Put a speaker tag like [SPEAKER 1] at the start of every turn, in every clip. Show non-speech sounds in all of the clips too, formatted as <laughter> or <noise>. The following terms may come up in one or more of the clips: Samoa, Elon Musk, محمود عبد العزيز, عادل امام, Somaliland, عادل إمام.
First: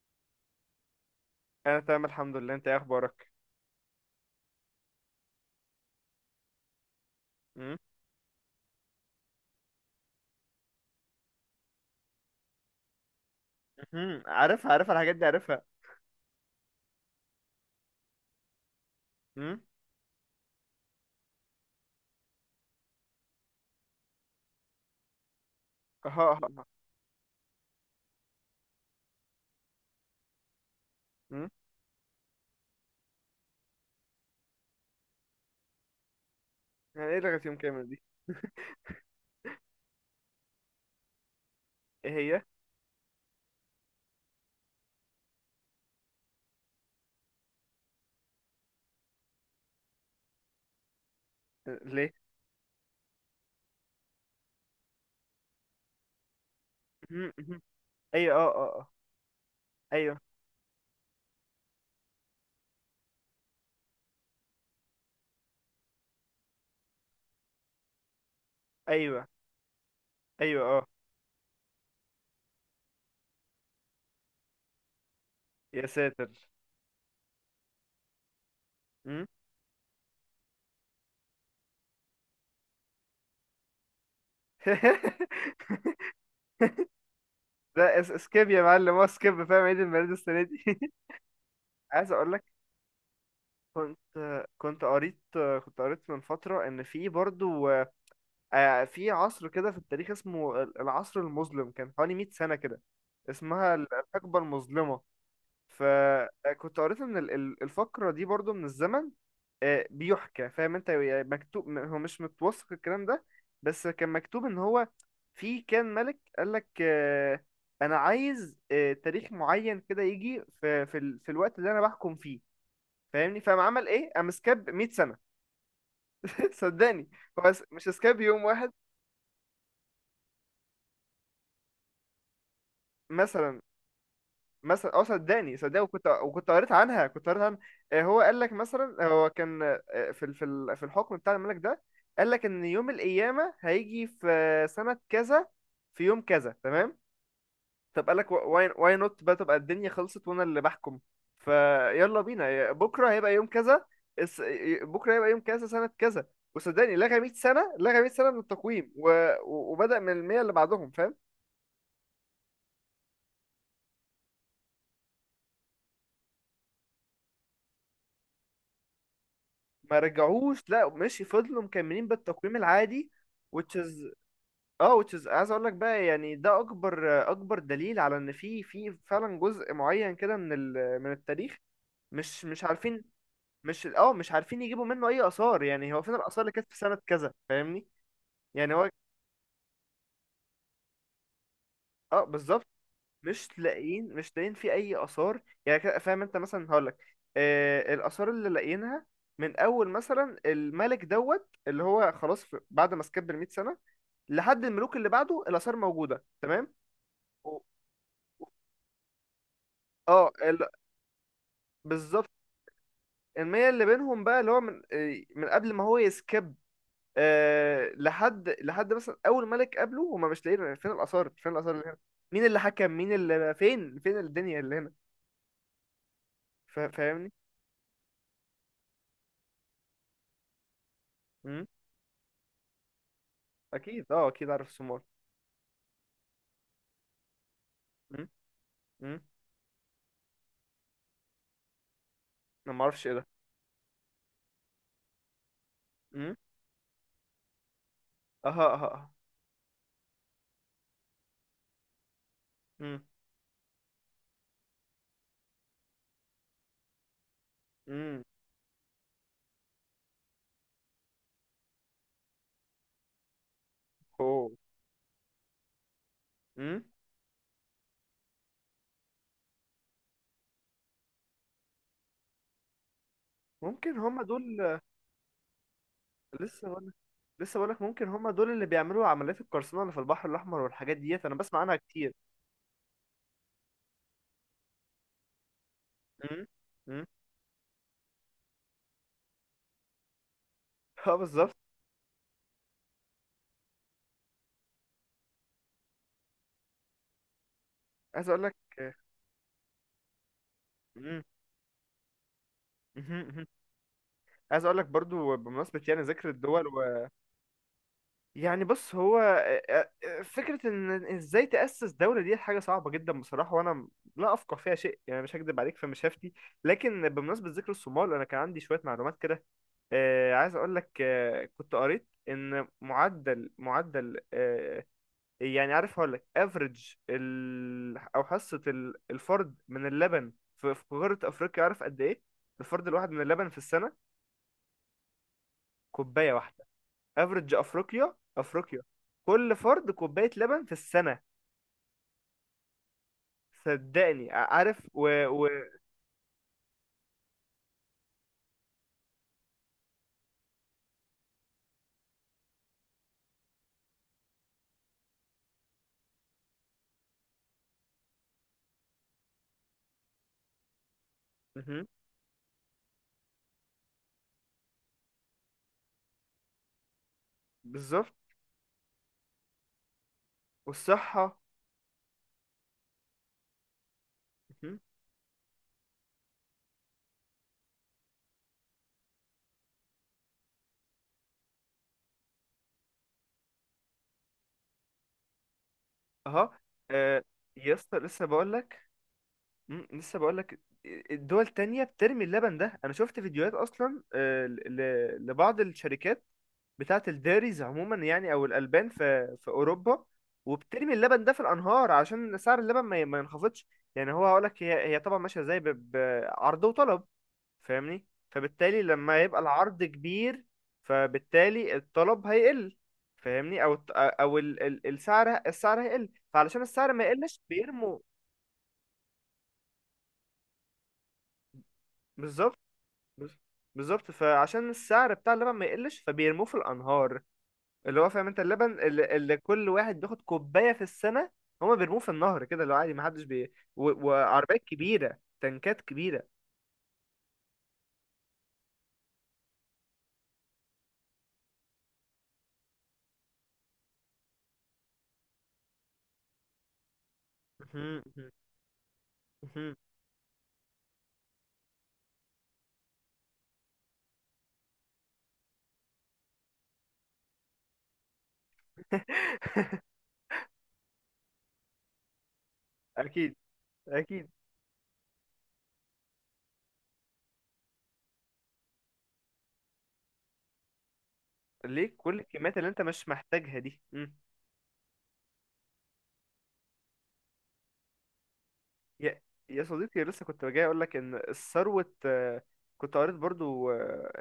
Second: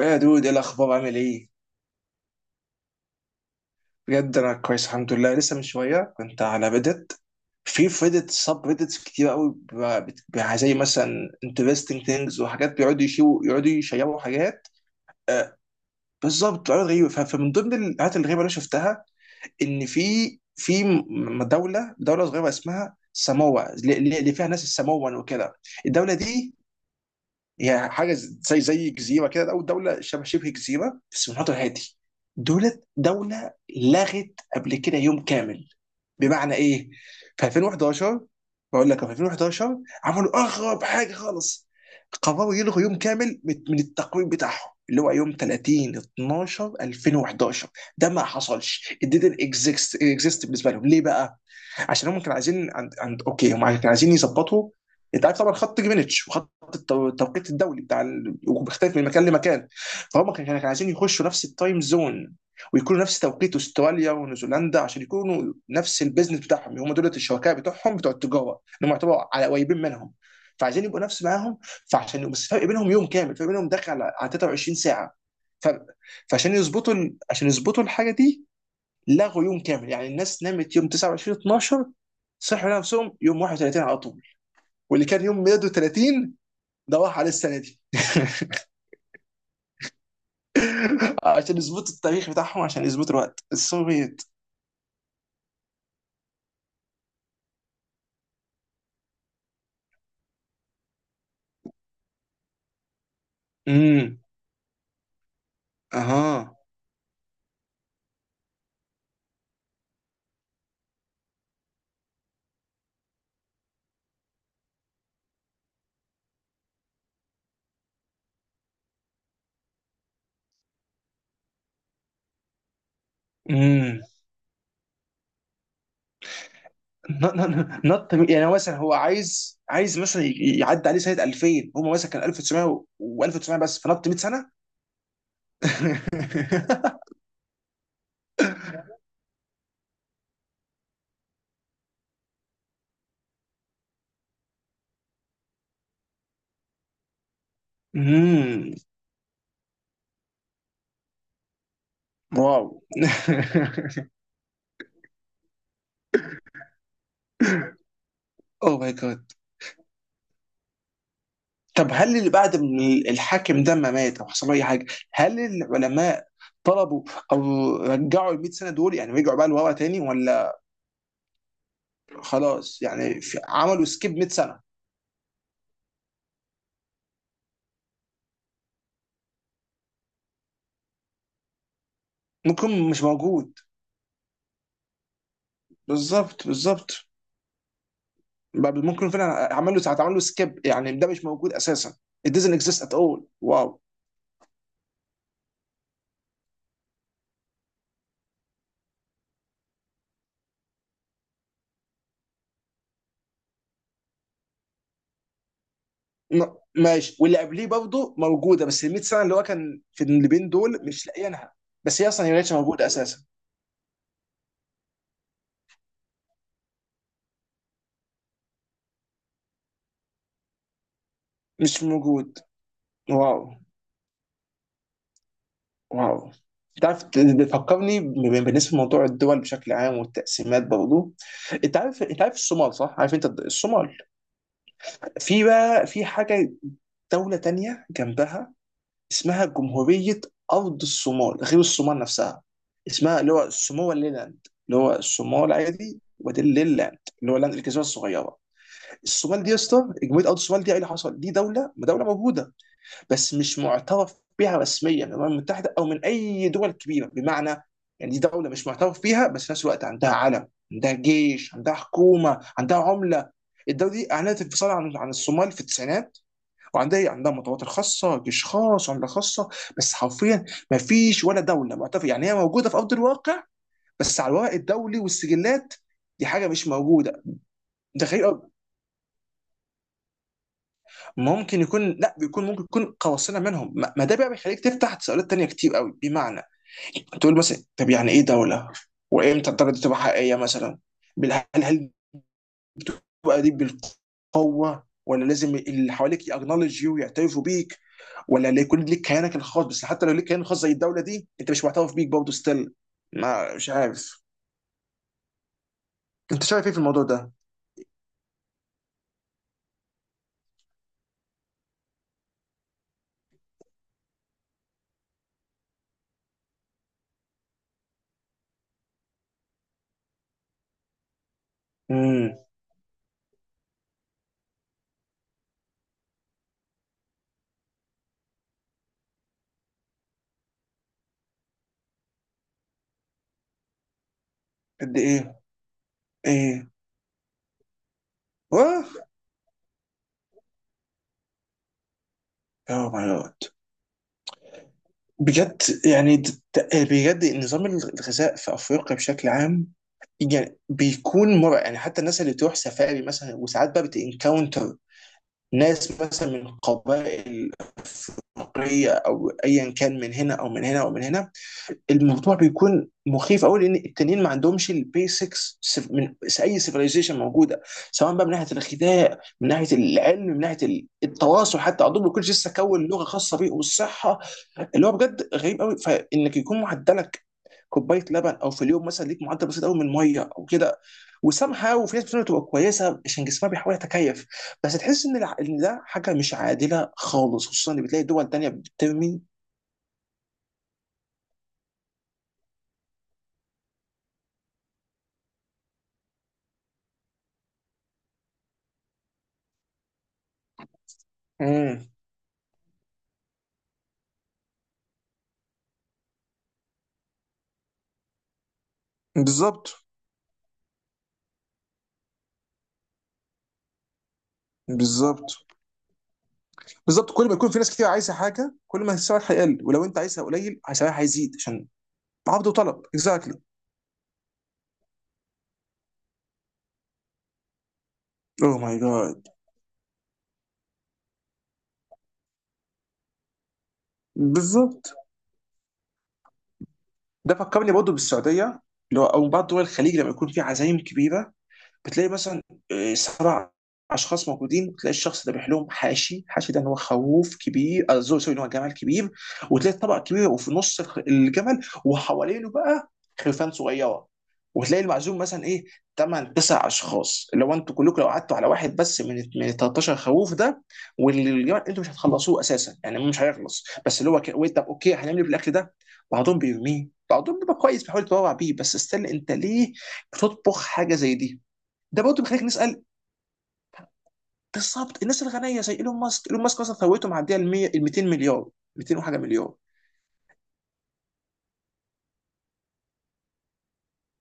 [SPEAKER 1] يا دود، ايه الاخبار؟ عامل ايه؟
[SPEAKER 2] انا تمام الحمد لله، انت ايه اخبارك؟
[SPEAKER 1] بجد انا كويس الحمد لله، لسه من شويه كنت على ريدت.
[SPEAKER 2] امم.
[SPEAKER 1] في ريدت سب ريدتس كتير قوي، زي مثلا interesting things وحاجات بيقعدوا يقعدوا يشيروا
[SPEAKER 2] مهم.
[SPEAKER 1] حاجات.
[SPEAKER 2] عارفها الحاجات دي
[SPEAKER 1] آه،
[SPEAKER 2] عارفها.
[SPEAKER 1] بالظبط حاجات غريبه. فمن ضمن الحاجات الغريبه اللي أنا شفتها
[SPEAKER 2] امم.
[SPEAKER 1] ان في، دوله صغيره اسمها ساموا، اللي فيها ناس الساموان وكده.
[SPEAKER 2] اه،
[SPEAKER 1] الدوله
[SPEAKER 2] اه،
[SPEAKER 1] دي
[SPEAKER 2] اه.
[SPEAKER 1] يعني حاجه زي جزيره كده، او دوله شبه جزيره بس في
[SPEAKER 2] امم.
[SPEAKER 1] المحيط الهادي. دوله لغت قبل كده يوم كامل. بمعنى ايه؟
[SPEAKER 2] يعني ايه لغة
[SPEAKER 1] في
[SPEAKER 2] يوم كامل دي؟
[SPEAKER 1] 2011، بقول لك في 2011 عملوا اغرب حاجه خالص.
[SPEAKER 2] ايه هي؟
[SPEAKER 1] قرروا يلغوا يوم كامل من التقويم بتاعهم، اللي هو يوم 30 12 2011. ده ما حصلش، it didn't exist بالنسبه لهم. ليه بقى؟ عشان
[SPEAKER 2] ليه؟
[SPEAKER 1] هم كانوا عايزين عند, عند اوكي هم كانوا عايزين يظبطوا. انت عارف طبعا خط جرينتش، وخط
[SPEAKER 2] امم،
[SPEAKER 1] التوقيت
[SPEAKER 2] امم.
[SPEAKER 1] الدولي بتاع
[SPEAKER 2] ايوه،
[SPEAKER 1] ال...
[SPEAKER 2] اه، اه، اه.
[SPEAKER 1] وبيختلف من مكان لمكان.
[SPEAKER 2] ايوه.
[SPEAKER 1] فهم كانوا عايزين يخشوا نفس التايم زون، ويكونوا نفس توقيت استراليا ونيوزيلندا، عشان يكونوا نفس البيزنس بتاعهم، هم دول الشركاء بتوعهم بتوع التجاره، انهم
[SPEAKER 2] ايوه،
[SPEAKER 1] يعتبروا على قريبين منهم.
[SPEAKER 2] ايوه،
[SPEAKER 1] فعايزين
[SPEAKER 2] اه.
[SPEAKER 1] يبقوا نفس معاهم. فعشان بس فرق بينهم يوم كامل، فرق بينهم داخل على 23 ساعه. ف...
[SPEAKER 2] يا ساتر!
[SPEAKER 1] فعشان يظبطوا ال... عشان يظبطوا الحاجه دي،
[SPEAKER 2] امم.
[SPEAKER 1] لغوا يوم كامل. يعني الناس نامت يوم 29 12، صحوا نفسهم يوم 31 على طول. واللي كان يوم ميلاده
[SPEAKER 2] <laughs>
[SPEAKER 1] 30، ده راح عليه السنه دي <laughs>
[SPEAKER 2] ده اس سكيب يا معلم، هو سكيب، فاهم؟ عيد الميلاد السنه دي. <laughs>
[SPEAKER 1] عشان يظبطوا
[SPEAKER 2] عايز
[SPEAKER 1] التاريخ
[SPEAKER 2] اقول لك،
[SPEAKER 1] بتاعهم، عشان يظبطوا الوقت
[SPEAKER 2] كنت
[SPEAKER 1] السوفيت.
[SPEAKER 2] كنت قريت كنت قريت من فتره ان في برضو في عصر كده في التاريخ اسمه العصر المظلم، كان حوالي 100 سنه كده، اسمها
[SPEAKER 1] امم.
[SPEAKER 2] الحقبه المظلمه.
[SPEAKER 1] اها.
[SPEAKER 2] فكنت قريت ان الفقرة دي برضو من الزمن. بيحكى، فاهم انت، يعني مكتوب، هو مش متوثق الكلام ده. بس كان مكتوب ان هو في كان ملك، قال لك انا عايز تاريخ معين كده يجي في الوقت اللي انا بحكم فيه. فاهمني؟ فقام عمل
[SPEAKER 1] امم.
[SPEAKER 2] ايه؟ قام سكاب 100 سنة. <laughs> صدقني.
[SPEAKER 1] نط
[SPEAKER 2] هو مش
[SPEAKER 1] نط-
[SPEAKER 2] سكاب يوم
[SPEAKER 1] يعني هو
[SPEAKER 2] واحد.
[SPEAKER 1] مثلا، هو عايز عايز مثلا يعدي عليه سنه 2000، هم مثلا كان 1900 و1900
[SPEAKER 2] مثلا
[SPEAKER 1] بس، فنط 100 سنه.
[SPEAKER 2] مثلا اه، صدقني صدقني، وكنت قريت عنها
[SPEAKER 1] <laughs>
[SPEAKER 2] كنت قريت عنها هو قال لك مثلا، هو كان في الحكم بتاع الملك ده، قال لك ان يوم القيامه هيجي في سنه كذا، في يوم كذا، تمام. طب قال لك واي
[SPEAKER 1] امم.
[SPEAKER 2] واي نوت بقى، تبقى الدنيا خلصت وانا اللي بحكم؟ فيلا بينا،
[SPEAKER 1] واو. <laughs>
[SPEAKER 2] بكره هيبقى يوم كذا. بكره هيبقى يوم كذا سنه كذا. وصدقني لغى 100 سنه، لغى 100 سنه من
[SPEAKER 1] اوه
[SPEAKER 2] التقويم.
[SPEAKER 1] ماي جاد.
[SPEAKER 2] وبدأ من ال 100 اللي بعدهم، فاهم؟
[SPEAKER 1] طب هل اللي بعد من الحاكم ده ما مات او حصل له اي حاجه؟ هل العلماء طلبوا او رجعوا ال 100 سنه دول، يعني رجعوا بقى لورا
[SPEAKER 2] ما
[SPEAKER 1] تاني ولا؟
[SPEAKER 2] رجعوش، لا، ماشي، فضلوا مكملين بالتقويم
[SPEAKER 1] خلاص،
[SPEAKER 2] العادي.
[SPEAKER 1] يعني
[SPEAKER 2] which
[SPEAKER 1] عملوا
[SPEAKER 2] is.
[SPEAKER 1] سكيب 100 سنه.
[SPEAKER 2] اه، which is، عايز اقول لك بقى، يعني ده اكبر اكبر دليل على ان في فعلا جزء معين كده من التاريخ. مش
[SPEAKER 1] ممكن مش
[SPEAKER 2] عارفين.
[SPEAKER 1] موجود.
[SPEAKER 2] مش عارفين يجيبوا منه اي اثار. يعني هو، فين الاثار
[SPEAKER 1] بالظبط،
[SPEAKER 2] اللي كانت في سنة
[SPEAKER 1] بالظبط.
[SPEAKER 2] كذا، فاهمني؟ يعني
[SPEAKER 1] بل
[SPEAKER 2] هو،
[SPEAKER 1] ممكن فعلا عمل له سكيب، يعني ده مش موجود اساسا.
[SPEAKER 2] اه،
[SPEAKER 1] It doesn't
[SPEAKER 2] بالظبط.
[SPEAKER 1] exist at all.
[SPEAKER 2] مش
[SPEAKER 1] واو.
[SPEAKER 2] لاقيين مش لاقيين في اي اثار. يعني كده، فاهم انت، مثلا هقول لك الاثار اللي لاقيينها من اول مثلا الملك دوت، اللي هو خلاص، بعد ما سكب ال 100 سنة لحد الملوك اللي بعده، الآثار موجودة تمام.
[SPEAKER 1] ماشي. واللي
[SPEAKER 2] و-
[SPEAKER 1] قبليه برضه موجوده، بس ال 100 سنه اللي هو كان في، اللي
[SPEAKER 2] اه
[SPEAKER 1] بين
[SPEAKER 2] ال-
[SPEAKER 1] دول مش لاقيينها. بس هي
[SPEAKER 2] بالظبط.
[SPEAKER 1] اصلا، هي ما كانتش موجوده اساسا.
[SPEAKER 2] المية اللي بينهم بقى، اللي هو من من قبل ما هو يسكب، لحد مثلا أول ملك قبله، هما مش لاقيين فين الآثار، فين الآثار
[SPEAKER 1] مش
[SPEAKER 2] اللي هنا.
[SPEAKER 1] موجود.
[SPEAKER 2] مين اللي حكم؟ مين
[SPEAKER 1] واو،
[SPEAKER 2] اللي، فين الدنيا اللي هنا؟
[SPEAKER 1] واو. انت عارف
[SPEAKER 2] فاهمني؟
[SPEAKER 1] بتفكرني، بالنسبه لموضوع الدول بشكل عام والتقسيمات برضه.
[SPEAKER 2] مم؟
[SPEAKER 1] انت عارف الصومال صح؟ عارف انت الصومال؟
[SPEAKER 2] أكيد، عارف السومار.
[SPEAKER 1] في بقى، في حاجه، دوله تانيه
[SPEAKER 2] مم؟
[SPEAKER 1] جنبها
[SPEAKER 2] مم؟
[SPEAKER 1] اسمها جمهورية أرض الصومال، غير الصومال نفسها.
[SPEAKER 2] أنا معرفش إيه
[SPEAKER 1] اسمها
[SPEAKER 2] ده.
[SPEAKER 1] اللي هو سوماليلاند، اللي هو الصومال عادي،
[SPEAKER 2] مم؟
[SPEAKER 1] ودي الليلاند اللي هو لاند الجزيرة الصغيرة.
[SPEAKER 2] أها، أها، أها.
[SPEAKER 1] الصومال دي يا اسطى، جمهورية أرض الصومال دي، ايه اللي حصل؟ دي دولة موجودة،
[SPEAKER 2] مم؟
[SPEAKER 1] بس مش معترف بها رسميا من الأمم المتحدة أو من أي دول كبيرة. بمعنى، يعني دي
[SPEAKER 2] مم؟
[SPEAKER 1] دولة مش معترف بيها، بس في نفس الوقت عندها علم، عندها جيش، عندها حكومة، عندها عملة. الدولة دي أعلنت
[SPEAKER 2] أوه.
[SPEAKER 1] انفصالها عن الصومال في التسعينات.
[SPEAKER 2] مم؟
[SPEAKER 1] وعندها ايه؟ عندها مطارات خاصه، جيش خاص، عمله خاصه. بس حرفيا ما فيش ولا دوله معترف، يعني هي موجوده في ارض الواقع،
[SPEAKER 2] ممكن
[SPEAKER 1] بس
[SPEAKER 2] هما
[SPEAKER 1] على الورق
[SPEAKER 2] دول.
[SPEAKER 1] الدولي والسجلات دي حاجه مش
[SPEAKER 2] لسه بقول
[SPEAKER 1] موجوده.
[SPEAKER 2] لسه بقولك
[SPEAKER 1] ده
[SPEAKER 2] ممكن هما
[SPEAKER 1] غير
[SPEAKER 2] دول اللي بيعملوا عمليات القرصنة اللي في البحر الأحمر، والحاجات ديت أنا بسمع
[SPEAKER 1] ممكن
[SPEAKER 2] عنها
[SPEAKER 1] يكون،
[SPEAKER 2] كتير.
[SPEAKER 1] لا بيكون ممكن يكون قواصنا منهم. ما ما ده بقى بيخليك تفتح تساؤلات تانية كتير قوي. بمعنى
[SPEAKER 2] امم، امم.
[SPEAKER 1] تقول مثلا، طب يعني ايه دوله؟ وامتى الدوله دي تبقى حقيقيه مثلا؟
[SPEAKER 2] <laughs> اه، بالظبط.
[SPEAKER 1] هل بقى دي بالقوه، ولا لازم اللي حواليك يأكنولج يو، يعترفوا بيك؟
[SPEAKER 2] عايز
[SPEAKER 1] ولا
[SPEAKER 2] أقولك.
[SPEAKER 1] اللي يكون ليك كيانك الخاص؟ بس حتى لو ليك كيان خاص زي الدوله
[SPEAKER 2] امم،
[SPEAKER 1] دي، انت مش معترف بيك برضه، ستيل.
[SPEAKER 2] مهم، مهم.
[SPEAKER 1] ما مش عارف.
[SPEAKER 2] عايز أقولك برضو، بمناسبة يعني ذكر
[SPEAKER 1] انت شايف
[SPEAKER 2] الدول.
[SPEAKER 1] ايه في الموضوع
[SPEAKER 2] و...
[SPEAKER 1] ده؟
[SPEAKER 2] يعني بص هو، فكرة إن إزاي تأسس دولة دي حاجة صعبة جدا بصراحة، وأنا لا أفقه فيها شيء يعني، مش هكدب عليك في مشافتي. لكن بمناسبة ذكر الصومال، أنا كان عندي شوية معلومات كده. عايز أقولك، كنت قريت
[SPEAKER 1] امم.
[SPEAKER 2] إن معدل، يعني عارف، هقول لك افريج او حصه الفرد من اللبن في قاره افريقيا، عارف قد ايه؟ الفرد الواحد من اللبن في السنه،
[SPEAKER 1] قد ايه؟
[SPEAKER 2] كوبايه واحده.
[SPEAKER 1] ايه؟
[SPEAKER 2] افريج افريقيا، افريقيا.
[SPEAKER 1] واه.
[SPEAKER 2] كل فرد كوبايه لبن في السنه.
[SPEAKER 1] يا ماي جاد.
[SPEAKER 2] صدقني، عارف.
[SPEAKER 1] بجد يعني د- د- إيه، بجد نظام الغذاء في افريقيا بشكل عام يعني بيكون مرعب. يعني حتى الناس اللي تروح سفاري مثلا، وساعات بقى بتنكاونتر ناس مثلا من قبائل أفريقية، أو أيا كان، من هنا أو من هنا أو من هنا.
[SPEAKER 2] مهم.
[SPEAKER 1] الموضوع بيكون مخيف قوي، لان التانيين ما عندهمش البيسكس من اي سيفيلايزيشن موجوده.
[SPEAKER 2] بالظبط.
[SPEAKER 1] سواء بقى من ناحيه الغذاء، من ناحيه العلم، من ناحيه
[SPEAKER 2] والصحه.
[SPEAKER 1] التواصل، حتى عندهم كل شيء لسه كون لغه خاصه بيه، والصحه.
[SPEAKER 2] مهم.
[SPEAKER 1] اللي هو بجد غريب قوي، فانك يكون معدلك كوبايه لبن او في اليوم مثلا، ليك معدل بسيط قوي من ميه او كده وسامحه. وفي ناس بتقول تبقى كويسه عشان جسمها بيحاول يتكيف، بس تحس ان ان ده حاجه مش
[SPEAKER 2] اها.
[SPEAKER 1] عادله
[SPEAKER 2] آه،
[SPEAKER 1] خالص، خصوصا ان
[SPEAKER 2] يسطا،
[SPEAKER 1] بتلاقي
[SPEAKER 2] لسه
[SPEAKER 1] دول تانيه
[SPEAKER 2] بقول لك.
[SPEAKER 1] بترمي.
[SPEAKER 2] مم، لسه بقول لك، الدول التانية بترمي اللبن ده. انا شفت فيديوهات اصلا، لبعض الشركات بتاعة الديريز عموما يعني، او الالبان في اوروبا، وبترمي اللبن ده في
[SPEAKER 1] امم.
[SPEAKER 2] الانهار عشان سعر اللبن ما ينخفضش. يعني هو، هقول لك هي طبعا ماشية ازاي، بعرض وطلب. فاهمني؟ فبالتالي لما يبقى
[SPEAKER 1] بالظبط،
[SPEAKER 2] العرض كبير، فبالتالي الطلب هيقل. فاهمني؟ او الت- او ال- ال- السعر
[SPEAKER 1] بالظبط.
[SPEAKER 2] السعر هيقل، فعلشان السعر ما
[SPEAKER 1] بالظبط، كل ما
[SPEAKER 2] يقلش
[SPEAKER 1] يكون في ناس كتير
[SPEAKER 2] بيرموا.
[SPEAKER 1] عايزه حاجه كل ما السعر هيقل، ولو انت عايزها قليل سعرها هيزيد، عشان عرض
[SPEAKER 2] بالظبط.
[SPEAKER 1] وطلب،
[SPEAKER 2] بز-
[SPEAKER 1] اكزاكتلي.
[SPEAKER 2] بالظبط، فعشان السعر بتاع اللبن ما يقلش فبيرموه في الانهار، اللي هو، فاهم انت،
[SPEAKER 1] اوه ماي
[SPEAKER 2] اللبن اللي,
[SPEAKER 1] جاد.
[SPEAKER 2] اللي كل واحد بياخد كوبايه في السنه، هما بيرموه في النهر كده، اللي هو عادي، ما حدش وعربيات
[SPEAKER 1] بالظبط،
[SPEAKER 2] كبيره، تنكات كبيره.
[SPEAKER 1] ده فكرني برضه بالسعوديه، اللي هو او بعض دول الخليج، لما يكون في عزايم كبيره، بتلاقي مثلا 7 اشخاص موجودين، وتلاقي الشخص ده بيحلهم حاشي. حاشي ده ان هو خروف كبير،
[SPEAKER 2] مهم،
[SPEAKER 1] سوري
[SPEAKER 2] مهم،
[SPEAKER 1] سوري، ان هو جمل كبير. وتلاقي
[SPEAKER 2] مهم.
[SPEAKER 1] الطبق كبير، وفي نص الجمل، وحوالينه بقى خرفان صغيره. وتلاقي المعزوم مثلا ايه، 8 9 اشخاص. لو انتوا كلكم، لو قعدتوا على واحد بس من ال
[SPEAKER 2] <laughs>
[SPEAKER 1] 13 خروف ده والجمل، انتوا مش هتخلصوه اساسا. يعني مش
[SPEAKER 2] اكيد،
[SPEAKER 1] هيخلص. بس اللي هو
[SPEAKER 2] اكيد.
[SPEAKER 1] طب اوكي هنعمل ايه بالاكل ده؟ بعضهم بيرميه، بعضهم بيبقى كويس بيحاول يتبرع بيه. بس استنى، انت ليه بتطبخ حاجه زي دي؟
[SPEAKER 2] ليه
[SPEAKER 1] ده
[SPEAKER 2] كل
[SPEAKER 1] برضه بيخليك
[SPEAKER 2] الكميات اللي انت
[SPEAKER 1] نسال.
[SPEAKER 2] مش محتاجها دي؟
[SPEAKER 1] بالظبط. الناس الغنيه زي ايلون ماسك، مثلا ثروته معديه ال 100، ال 200 مليار، 200 وحاجه
[SPEAKER 2] يا
[SPEAKER 1] مليار.
[SPEAKER 2] يا صديقي، لسه كنت جاي اقول لك ان ثروه، كنت قريت برضو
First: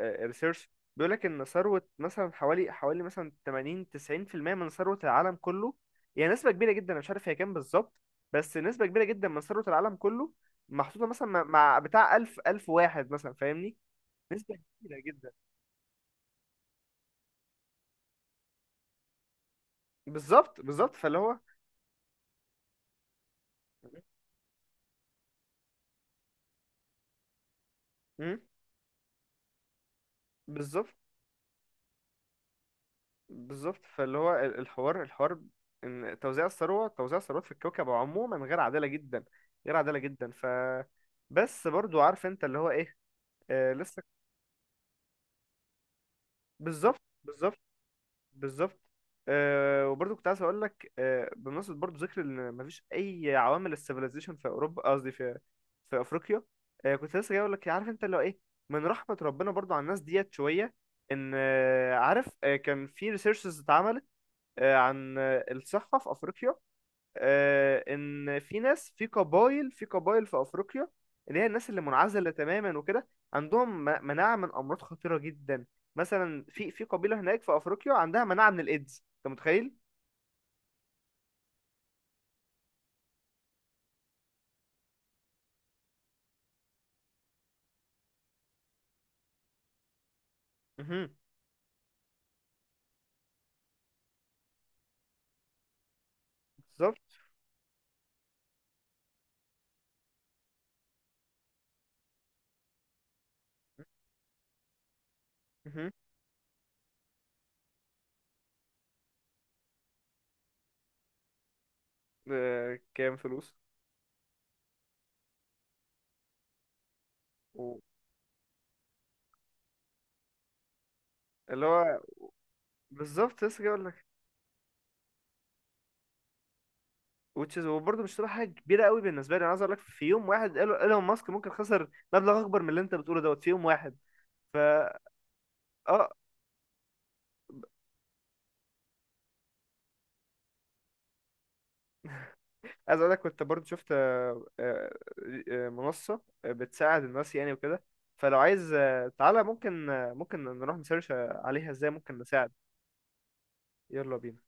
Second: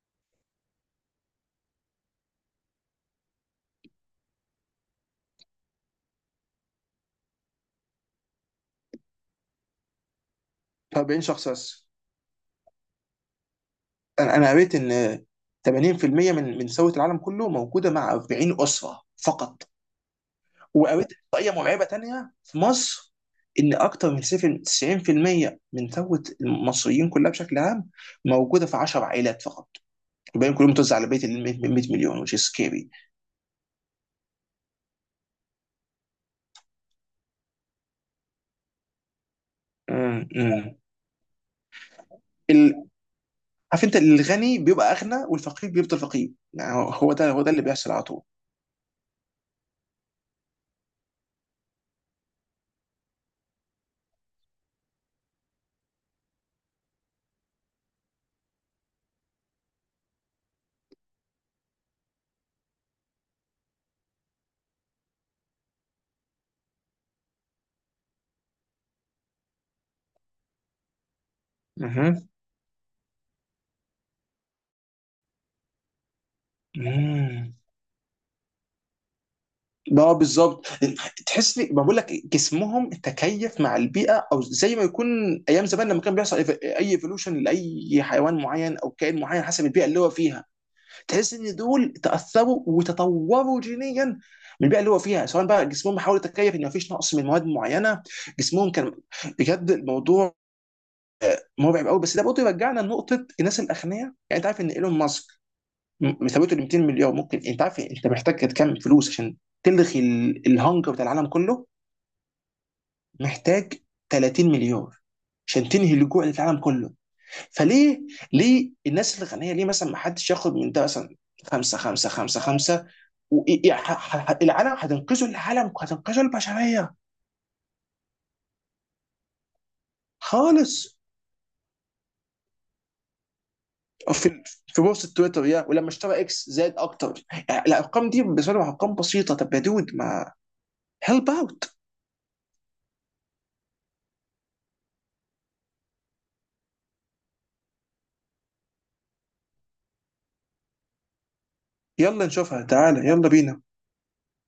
[SPEAKER 2] ريسيرش بيقول لك ان ثروه مثلا حوالي مثلا 80 90% من ثروه العالم كله، يعني نسبه كبيره جدا، انا مش عارف هي كام بالظبط. بس نسبه كبيره جدا من ثروه العالم كله، محطوطه
[SPEAKER 1] 40
[SPEAKER 2] مثلا مع
[SPEAKER 1] شخص
[SPEAKER 2] مع
[SPEAKER 1] بس.
[SPEAKER 2] بتاع 1000 1000 واحد مثلا، فاهمني؟
[SPEAKER 1] أنا
[SPEAKER 2] نسبه
[SPEAKER 1] قريت
[SPEAKER 2] كبيره
[SPEAKER 1] ان
[SPEAKER 2] جدا.
[SPEAKER 1] 80% من ثروه العالم كله موجوده مع 40 اسره فقط.
[SPEAKER 2] بالظبط، بالظبط،
[SPEAKER 1] وقريت
[SPEAKER 2] فاللي هو
[SPEAKER 1] احصائيه مرعبه تانيه في مصر، ان اكتر من 7 90% من ثروه المصريين كلها بشكل عام
[SPEAKER 2] مم.
[SPEAKER 1] موجوده في 10 عائلات فقط. الباقيين كلهم
[SPEAKER 2] بالظبط،
[SPEAKER 1] متوزع على بيت ال 100 مليون. Which is scary.
[SPEAKER 2] بالظبط، فاللي هو الحوار، الحوار ان توزيع الثروات في الكوكب عموما غير عادله جدا، غير عادله جدا. ف بس برضو، عارف انت اللي هو ايه،
[SPEAKER 1] عارف انت،
[SPEAKER 2] لسه.
[SPEAKER 1] الغني بيبقى اغنى والفقير بيفضل فقير، يعني
[SPEAKER 2] بالظبط،
[SPEAKER 1] هو ده
[SPEAKER 2] بالظبط،
[SPEAKER 1] اللي بيحصل على طول.
[SPEAKER 2] بالظبط. وبرضو كنت عايز اقول لك، بمناسبه برضو ذكر ان مفيش اي عوامل السيفيلايزيشن في اوروبا، قصدي في في افريقيا. كنت لسه جاي اقول لك إيه، عارف انت اللي هو ايه. من رحمه ربنا برضو على الناس ديت شويه، ان عارف، كان في ريسيرشز اتعملت عن الصحة في أفريقيا. ان في ناس في قبائل في افريقيا، اللي هي الناس اللي
[SPEAKER 1] مهم.
[SPEAKER 2] منعزله تماما وكده، عندهم مناعه من امراض خطيره جدا. مثلا في قبيله هناك
[SPEAKER 1] مم.
[SPEAKER 2] في افريقيا عندها مناعه من الايدز، انت متخيل؟
[SPEAKER 1] بقى بالظبط. تحس لي ما بقول لك جسمهم تكيف مع البيئه، او زي ما يكون ايام زمان لما كان بيحصل اي ايفولوشن لاي حيوان معين او كائن معين حسب البيئه اللي هو فيها.
[SPEAKER 2] مهم.
[SPEAKER 1] تحس ان دول تاثروا وتطوروا جينيا من البيئه اللي هو فيها، سواء بقى جسمهم حاول يتكيف ان مفيش
[SPEAKER 2] بالظبط.
[SPEAKER 1] نقص من مواد معينه، جسمهم كان... بجد الموضوع مرعب قوي. بس ده برضه يرجعنا لنقطه الناس الاغنياء. يعني انت عارف ان ايلون ماسك،
[SPEAKER 2] مهم.
[SPEAKER 1] ثروته ل 200 مليار، ممكن انت عارف إيه؟ انت محتاج كام فلوس عشان تلغي الهنجر بتاع العالم كله؟
[SPEAKER 2] كام فلوس؟
[SPEAKER 1] محتاج 30 مليار عشان تنهي الجوع اللي في العالم كله.
[SPEAKER 2] و-
[SPEAKER 1] فليه، ليه الناس الغنيه، ليه مثلا ما حدش ياخد من ده مثلا
[SPEAKER 2] اللي
[SPEAKER 1] خمسة
[SPEAKER 2] هو
[SPEAKER 1] خمسة خمسة خمسة،
[SPEAKER 2] بالظبط، لسه جاي اقول لك.
[SPEAKER 1] والعالم هتنقذوا، العالم هتنقذوا البشرية.
[SPEAKER 2] which is، وبرضه مش تبقى حاجه كبيره قوي بالنسبه لي، انا عايز اقول لك في يوم واحد ايلون
[SPEAKER 1] خالص.
[SPEAKER 2] إيلون ماسك ممكن خسر مبلغ اكبر من اللي انت بتقوله دوت في يوم واحد.
[SPEAKER 1] في
[SPEAKER 2] فا
[SPEAKER 1] بوست تويتر، يا ولما
[SPEAKER 2] اه
[SPEAKER 1] اشترى اكس، زاد اكتر. يعني الارقام دي بالنسبه لهم ارقام بسيطه. طب يا دود، ما هيلب اوت.
[SPEAKER 2] عايز اقول لك، كنت برضو شفت منصة بتساعد الناس يعني وكده، فلو عايز تعالى، ممكن ممكن نروح نسيرش عليها ازاي ممكن
[SPEAKER 1] يلا
[SPEAKER 2] نساعد.
[SPEAKER 1] نشوفها، تعالى يلا بينا.
[SPEAKER 2] يلا بينا.